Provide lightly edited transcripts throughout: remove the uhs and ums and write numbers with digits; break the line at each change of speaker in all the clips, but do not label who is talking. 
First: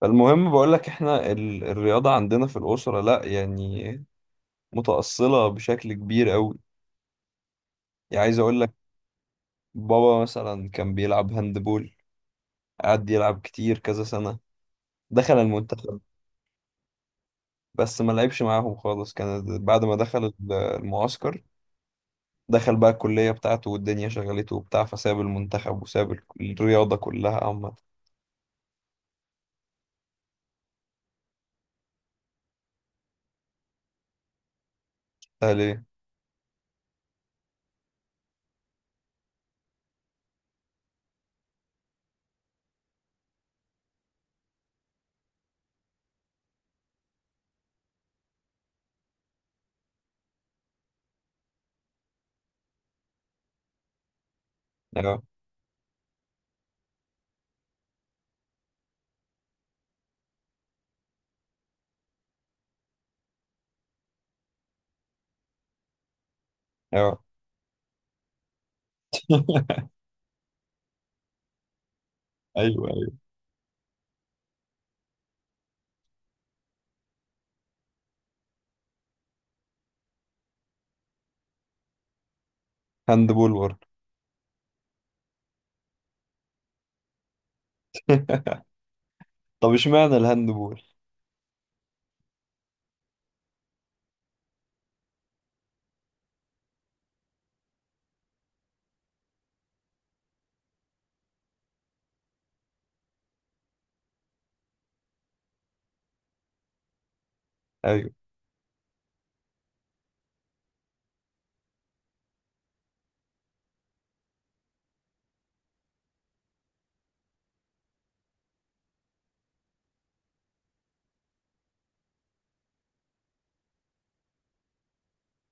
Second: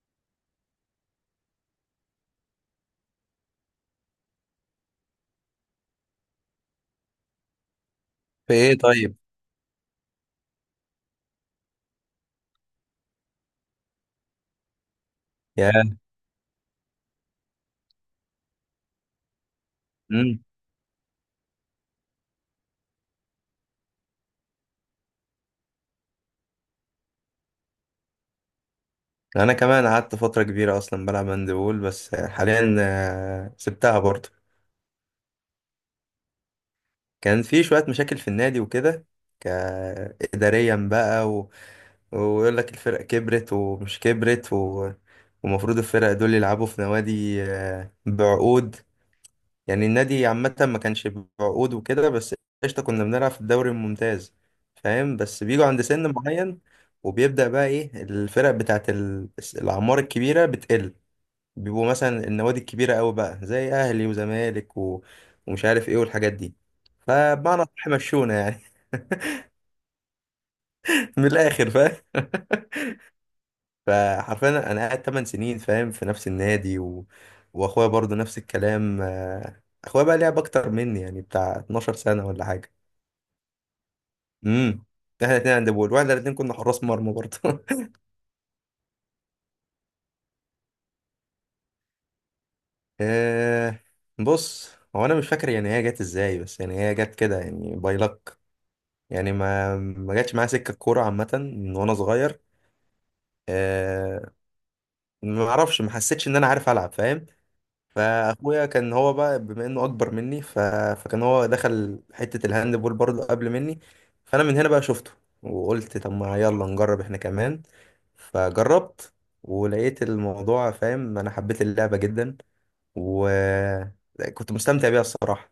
فالمهم بقول لك احنا الرياضة عندنا في الأسرة لا يعني متأصلة بشكل كبير قوي. يعني عايز
في
اقول لك،
ايه طيب؟
بابا مثلا كان بيلعب هاندبول، قعد يلعب كتير كذا سنة، دخل
يا.
المنتخب. بس ما لعبش معاهم خالص، كان بعد ما دخل
مم.
المعسكر، دخل بقى الكلية بتاعته والدنيا شغلته وبتاع، فساب المنتخب وساب الرياضة كلها عامة.
انا كمان قعدت فتره كبيره اصلا بلعب هاندبول، بس حاليا سبتها برضه.
ده ليه؟
كان في شويه مشاكل في النادي وكده. ك- اداريا بقى، و... ويقول لك الفرق كبرت ومش كبرت، و... ومفروض الفرق دول يلعبوا في نوادي بعقود. يعني النادي عامه ما كانش بعقود وكده، بس قشطه كنا بنلعب في الدوري الممتاز. فاهم؟
اه
بس بيجوا عند سن معين، وبيبدأ بقى ايه، الفرق بتاعت الأعمار الكبيرة بتقل. بيبقوا مثلا النوادي الكبيرة أوي بقى زي أهلي وزمالك، و... ومش عارف إيه والحاجات دي.
اه،
فبمعنى أصح مشونا يعني. من الآخر فاهم.
ايوه ايوه.
فحرفيا أنا قاعد 8 سنين فاهم، في نفس النادي. و... وأخويا برضو نفس الكلام، أخويا بقى لعب أكتر مني، يعني بتاع 12 سنة ولا حاجة.
هاندبول برضه؟
امم. إحنا الاتنين عند بول، واحنا الاتنين كنا حراس مرمى برضو.
طب اشمعنى الهاندبول؟
آه، بص، هو أنا مش فاكر يعني هي جت إزاي، بس يعني هي جت كده، يعني باي luck. يعني ما ما جاتش معايا سكه الكوره عامه من وانا صغير. آه. ما اعرفش، ما حسيتش ان انا عارف العب، فاهم؟
ايوه،
فاخويا كان هو بقى بما انه اكبر مني، ف... فكان هو دخل حته الهاند بول برضه قبل مني. فانا من هنا بقى شفته، وقلت طب ما يلا نجرب احنا كمان. فجربت ولقيت الموضوع فاهم، انا حبيت اللعبه جدا، وكنت مستمتع بيها الصراحه.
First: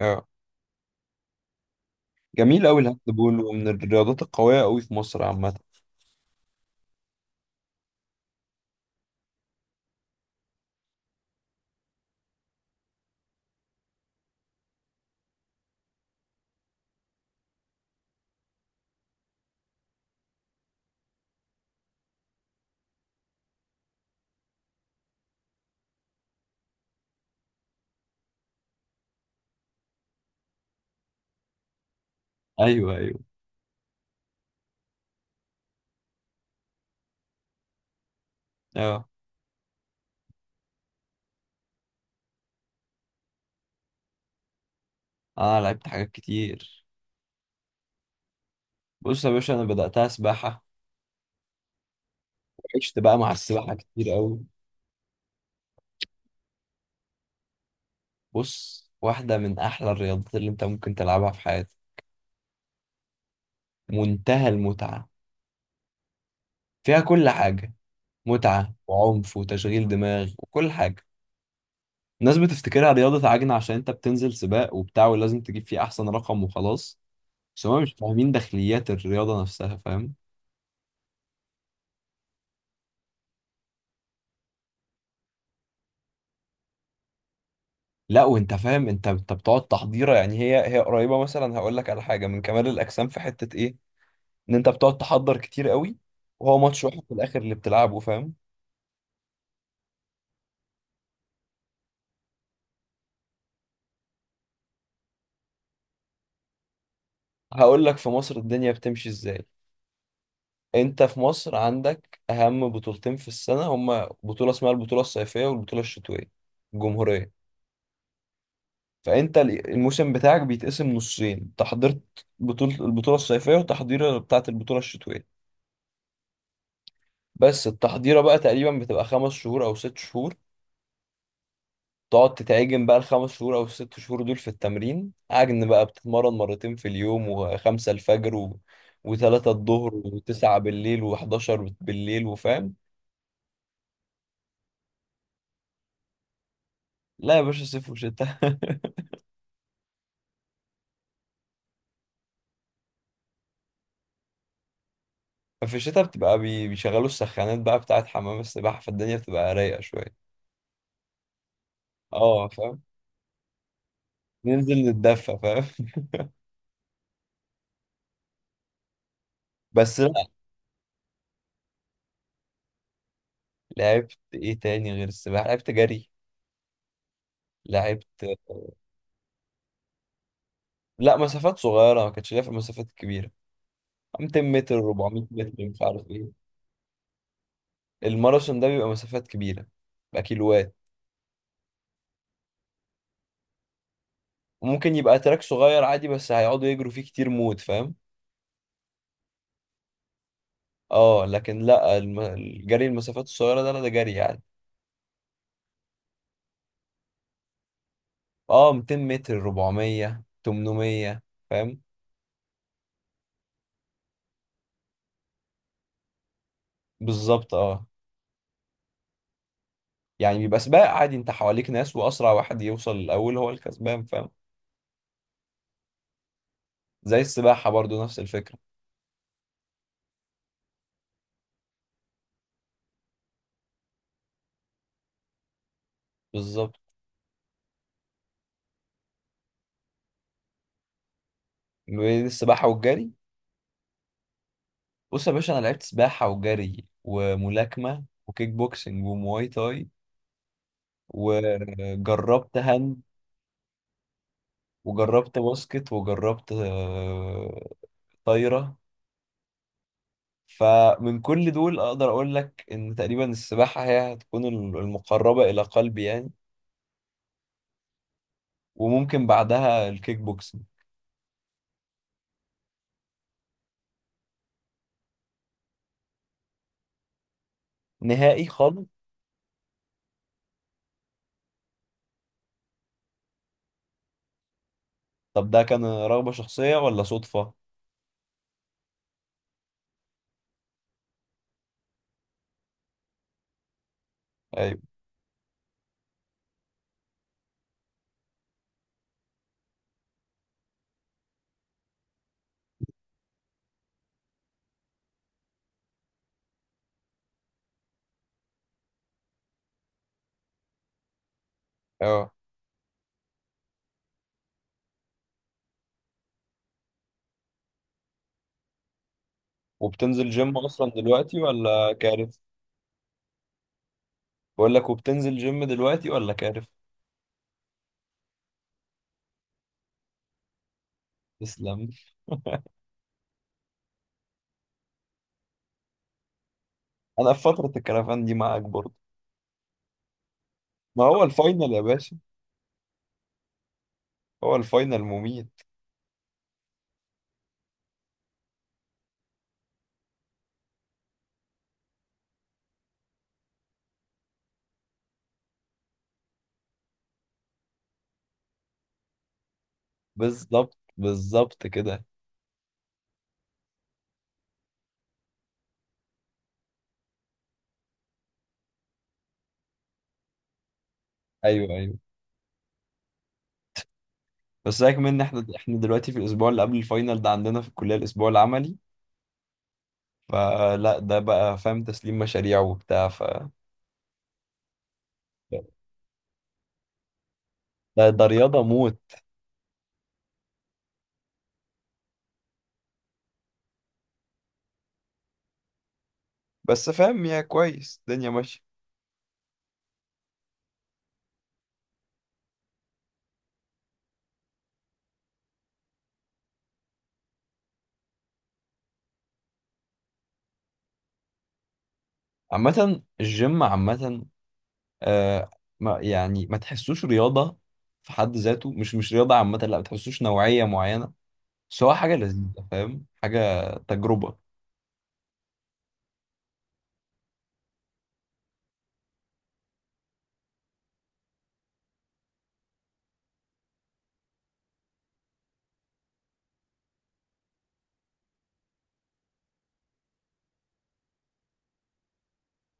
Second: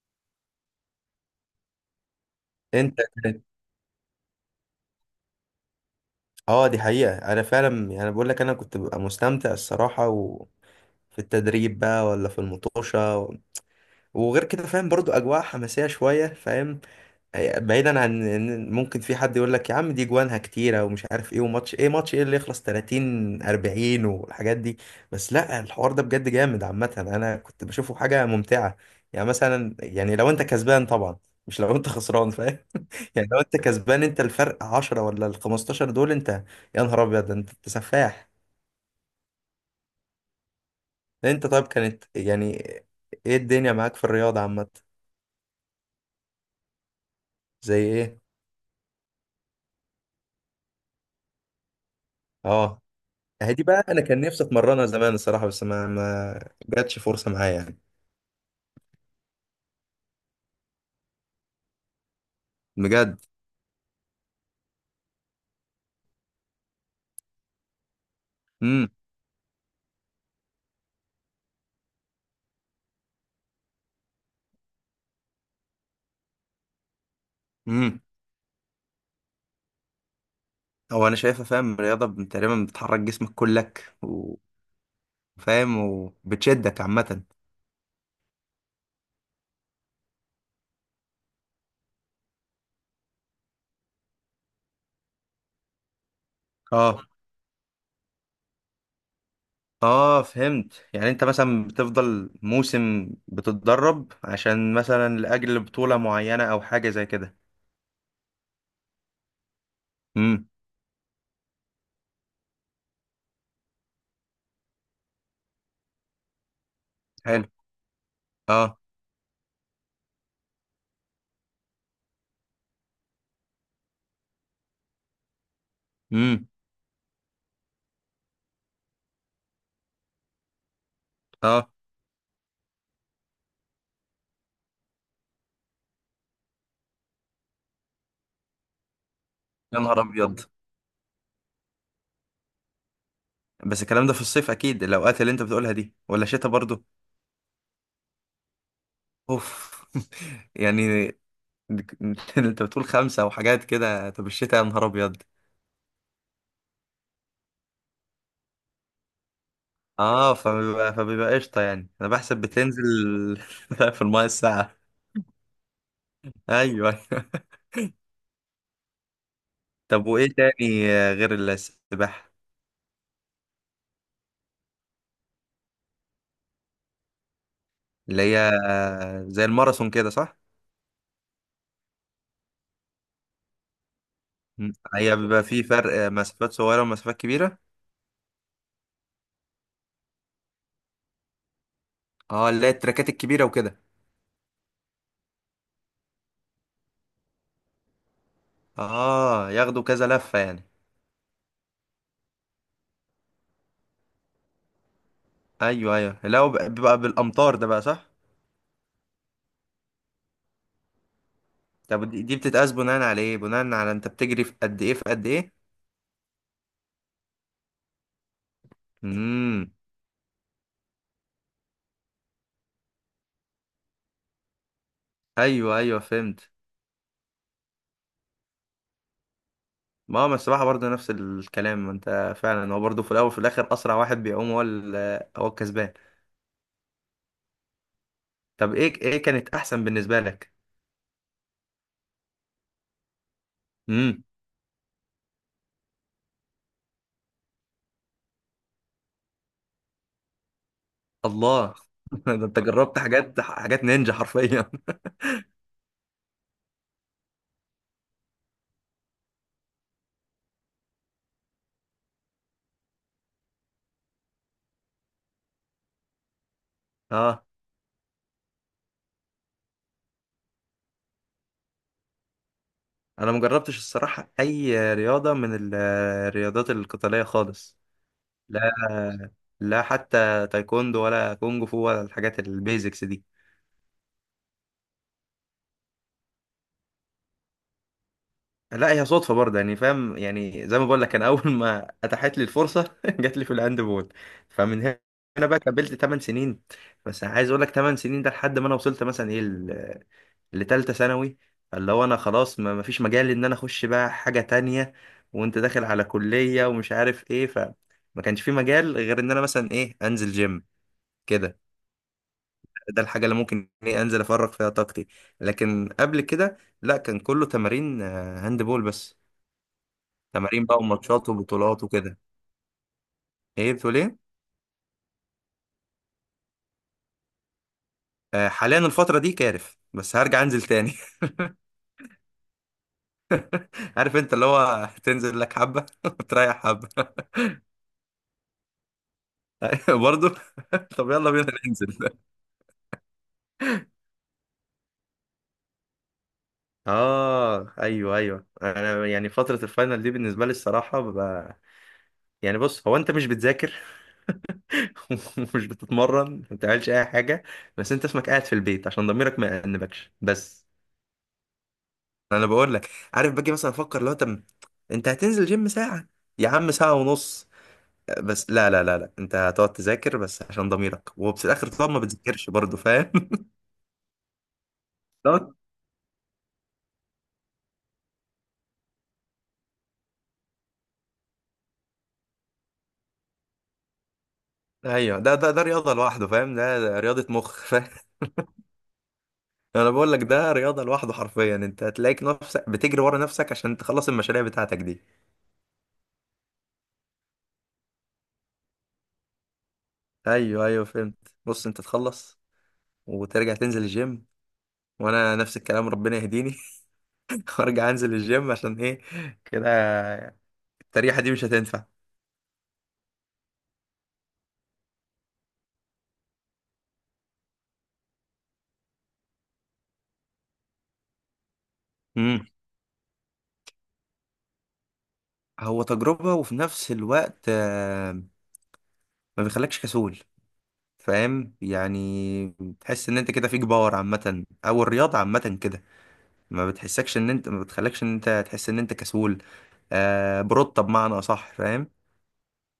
اه. جميل قوي الهاند
انت.
بول، ومن الرياضات القويه قوي في مصر عامه.
اه، دي حقيقة، انا فعلا يعني انا بقول لك انا كنت ببقى مستمتع الصراحة، و... في التدريب بقى ولا في المطوشة. و... وغير كده فاهم برضو أجواء حماسية شوية فاهم. بعيدا عن إن ممكن في حد يقول لك يا عم دي جوانها كتيرة ومش عارف إيه، وماتش إيه ماتش إيه اللي يخلص 30 40 والحاجات دي. بس لا، الحوار ده بجد جامد عامة، أنا كنت بشوفه حاجة ممتعة. يعني مثلا يعني لو أنت كسبان طبعا، مش لو أنت خسران فاهم.
ايوه ايوه،
يعني لو انت كسبان، انت الفرق 10 ولا ال 15 دول، انت يا نهار ابيض، ده انت انت سفاح.
اه.
انت طيب، كانت يعني ايه الدنيا معاك في الرياضة عامة؟
انا لعبت حاجات كتير.
زي ايه؟
بص يا باشا، انا بداتها سباحه،
اه.
وعشت بقى مع
اهي دي
السباحه
بقى انا
كتير
كان
قوي.
نفسي اتمرنها زمان الصراحة، بس ما ما جاتش فرصة معايا يعني.
بص، واحده من احلى الرياضات اللي انت ممكن تلعبها في حياتك.
بجد؟
منتهى المتعه، فيها كل حاجه، متعه
امم.
وعنف وتشغيل دماغ وكل حاجه. الناس بتفتكرها رياضه عجنه عشان انت بتنزل سباق وبتاع ولازم تجيب فيه احسن رقم وخلاص، بس هما مش
امم.
فاهمين داخليات الرياضه نفسها، فاهم؟
هو انا شايفها فاهم، الرياضة تقريبا بتحرك جسمك كلك، وفاهم وبتشدك عامة.
لا وانت فاهم، انت بتقعد تحضيره، يعني هي قريبه مثلا، هقول لك، على حاجه من كمال الاجسام في حته ايه. ان انت بتقعد تحضر كتير قوي، وهو ماتش واحد
اه.
في الاخر اللي بتلعبه، فاهم؟
اه فهمت، يعني انت مثلا بتفضل موسم بتتدرب عشان مثلا لاجل بطولة معينة او حاجة زي كده.
هقول لك في مصر الدنيا بتمشي ازاي.
امم.
انت في مصر عندك اهم بطولتين في السنه، هما بطوله اسمها البطوله الصيفيه والبطوله الشتويه الجمهوريه.
حلو. اه.
فانت الموسم بتاعك بيتقسم نصين، انت حضرت البطوله الصيفيه وتحضيره بتاعه البطوله الشتويه.
امم.
بس التحضيره بقى تقريبا بتبقى 5 شهور او 6 شهور،
اه.
تقعد تتعجن بقى الخمس شهور او الست شهور دول في التمرين عجن، بقى بتتمرن مرتين في اليوم، وخمسة الفجر وثلاثة
يا
الظهر
نهار ابيض،
وتسعة بالليل وحداشر بالليل، وفاهم.
بس الكلام ده في الصيف اكيد الاوقات اللي انت بتقولها دي، ولا شتاء برضو؟
لا يا باشا، صيف وشتاء.
اوف. يعني. انت بتقول خمسة وحاجات كده، طب الشتاء يا نهار ابيض.
في الشتاء بتبقى بيشغلوا السخانات بقى بتاعت حمام السباحة، فالدنيا بتبقى رايقة شوية.
اه، فبيبقى فبيبقى قشطة يعني. انا بحسب
اه فاهم،
بتنزل في المايه الساعة.
ننزل نتدفى، فاهم؟
ايوه.
بس
طب
لا.
وايه تاني غير السباحة؟
لعبت ايه تاني غير السباحة؟ لعبت جري، لعبت،
اللي هي زي الماراثون كده، صح؟
لا مسافات صغيرة، ما كانتش ليا في المسافات الكبيرة. 200
مم.
متر،
هي
400
بيبقى في
متر، مش عارف
فرق،
إيه.
مسافات صغيرة ومسافات كبيرة.
الماراثون ده بيبقى مسافات كبيرة، بيبقى كيلوات،
اه اللي هي التراكات الكبيرة وكده.
وممكن يبقى تراك صغير عادي بس هيقعدوا يجروا فيه كتير موت، فاهم؟
اه، ياخدوا كذا لفة يعني.
اه، لكن لا، الجري المسافات الصغيرة ده، لا ده جري يعني.
ايوه ايوه، لا هو بيبقى بالامتار ده بقى، صح؟
اه، 200 متر، 400، 800، فاهم؟
طب دي بتتقاس بناء على ايه؟ بناء على انت بتجري في قد ايه في قد ايه؟
بالظبط، اه.
امم.
يعني بيبقى سباق عادي، انت حواليك ناس، واسرع واحد يوصل الاول هو الكسبان، فاهم؟
ايوه ايوه فهمت.
زي السباحة برضو، نفس الفكرة.
ما هو السباحة برضه نفس الكلام، ما انت فعلا هو برضه في الاول وفي الاخر اسرع واحد بيعوم هو هو الكسبان.
بالظبط.
طب ايه ايه كانت احسن بالنسبة لك؟
بين السباحة والجري؟ بص يا باشا، انا لعبت سباحة وجري وملاكمة وكيك بوكسنج ومواي تاي،
الله. ده
وجربت
انت جربت
هاند،
حاجات حاجات نينجا حرفيا.
وجربت باسكت، وجربت طايرة. فمن كل دول أقدر أقول لك إن تقريبا السباحة هي هتكون المقربة إلى قلبي يعني،
اه،
وممكن بعدها الكيك بوكسنج.
انا مجربتش الصراحه اي رياضه من الرياضات القتاليه خالص.
نهائي
لا.
خالص.
لا حتى تايكوندو ولا كونج فو ولا الحاجات البيزكس دي.
طب ده كان رغبة شخصية ولا صدفة؟
لا هي صدفه برضه يعني فاهم، يعني زي ما بقول لك انا اول ما اتاحت لي الفرصه جات لي في الهاند بول.
أيوة.
فمن هنا بقى كملت 8 سنين. بس عايز اقول لك 8 سنين ده لحد ما انا وصلت مثلا ايه، لتالتة ثانوي. فاللي هو انا خلاص ما مفيش مجال ان انا اخش بقى حاجة تانية، وانت داخل على كلية ومش عارف ايه، فما كانش في مجال غير ان انا مثلا ايه انزل جيم كده.
أه،
ده الحاجة اللي ممكن ايه انزل افرغ فيها طاقتي. لكن قبل كده لا، كان كله تمارين هاند بول بس.
وبتنزل جيم
تمارين بقى
أصلا
وماتشات
دلوقتي
وبطولات
ولا
وكده.
كارف؟
ايه بتقول ايه؟
بقول لك، وبتنزل جيم دلوقتي ولا كارف؟
حاليا الفترة دي كارف، بس هرجع انزل تاني.
تسلم.
عارف انت اللي هو تنزل لك حبة وتريح حبة.
أنا في فترة الكرفان دي معاك برضه.
برضه.
ما
طب
هو
يلا بينا
الفاينل يا
ننزل.
باشا، هو الفاينل مميت.
اه ايوه ايوه، انا يعني فتره الفاينل دي بالنسبه لي الصراحه ببقى يعني، بص هو انت مش بتذاكر ومش بتتمرن، ما بتعملش اي حاجه، بس انت اسمك قاعد في البيت عشان ضميرك ما يأنبكش بس.
بالظبط بالظبط كده.
انا بقول لك عارف، باجي مثلا افكر لو انت، انت هتنزل جيم ساعه، يا عم ساعه ونص، بس لا لا لا لا، انت هتقعد تذاكر بس عشان ضميرك، وفي الاخر
ايوه
طبعا
ايوه.
ما بتذاكرش برضه، فاهم؟
بس سيبك من ان احنا
ده-
احنا دلوقتي في الاسبوع اللي قبل الفاينل ده، عندنا في الكليه الاسبوع العملي. فلا، ده بقى فاهم تسليم مشاريع وبتاع،
ايوه، ده رياضه لوحده فاهم، ده رياضه مخ.
ده رياضه موت.
انا بقول لك ده رياضه لوحده حرفيا، انت هتلاقيك نفسك بتجري ورا نفسك عشان تخلص المشاريع بتاعتك دي.
بس فاهم يا كويس، الدنيا ماشيه.
ايوه ايوه فهمت، بص انت تخلص وترجع تنزل الجيم. وانا نفس الكلام، ربنا يهديني. وارجع انزل الجيم عشان ايه كده. التريحه دي مش هتنفع.
عامه الجيم عامه، آه، ما يعني ما تحسوش رياضه في حد ذاته، مش مش رياضه عامه، لا، ما تحسوش نوعيه معينه، بس هو حاجه
امم.
لذيذه، فاهم، حاجه تجربه.
هو تجربه، وفي نفس الوقت ما بيخلكش كسول، فاهم؟ يعني تحس ان انت كده فيك باور عامه، او الرياضه عامه كده ما بتحسكش ان انت، ما بتخلكش ان انت تحس ان انت كسول. آه، بروتة بمعنى اصح فاهم.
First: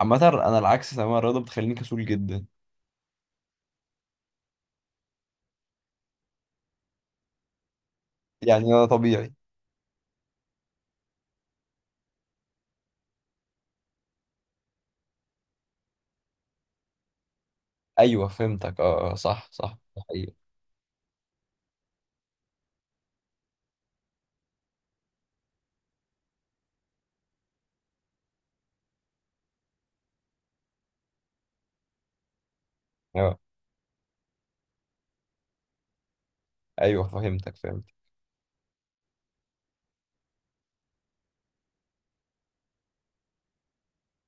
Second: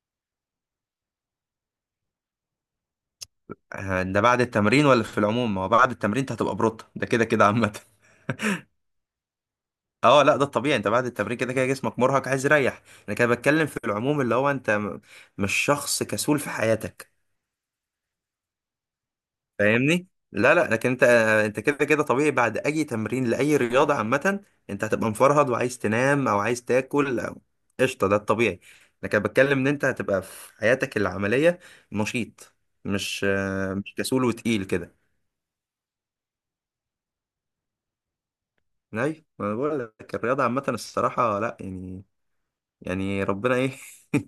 عامه انا العكس تماما، الرياضه بتخليني كسول جدا.
آه، ده بعد التمرين ولا في العموم؟ ما هو بعد التمرين انت هتبقى بروتة ده كده كده عامة.
يعني انا طبيعي.
اه لا، ده الطبيعي، انت بعد التمرين كده كده جسمك مرهق عايز يريح. انا كده بتكلم في العموم، اللي هو انت مش شخص كسول في حياتك.
ايوه فهمتك، اه آه، صح صح، ده
فاهمني؟
حقيقي.
لا لا، لكن انت انت كده كده طبيعي بعد اي تمرين لاي رياضه عامه، انت هتبقى مفرهد وعايز تنام او عايز تاكل، او قشطه ده الطبيعي. لكن أنا بتكلم ان انت هتبقى في حياتك العمليه نشيط، مش
اه
مش كسول وتقيل كده.
ايوه، فهمتك فهمت.
اي ما أنا بقول لك الرياضه عامه الصراحه لا يعني، يعني ربنا ايه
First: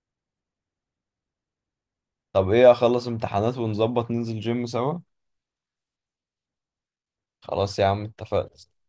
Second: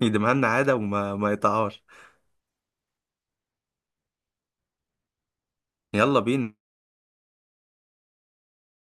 يديمها لنا عاده وما ما يقطعهاش.
طب ايه، اخلص امتحانات ونظبط ننزل جيم سوا؟
يلا بينا.
خلاص يا عم اتفقنا.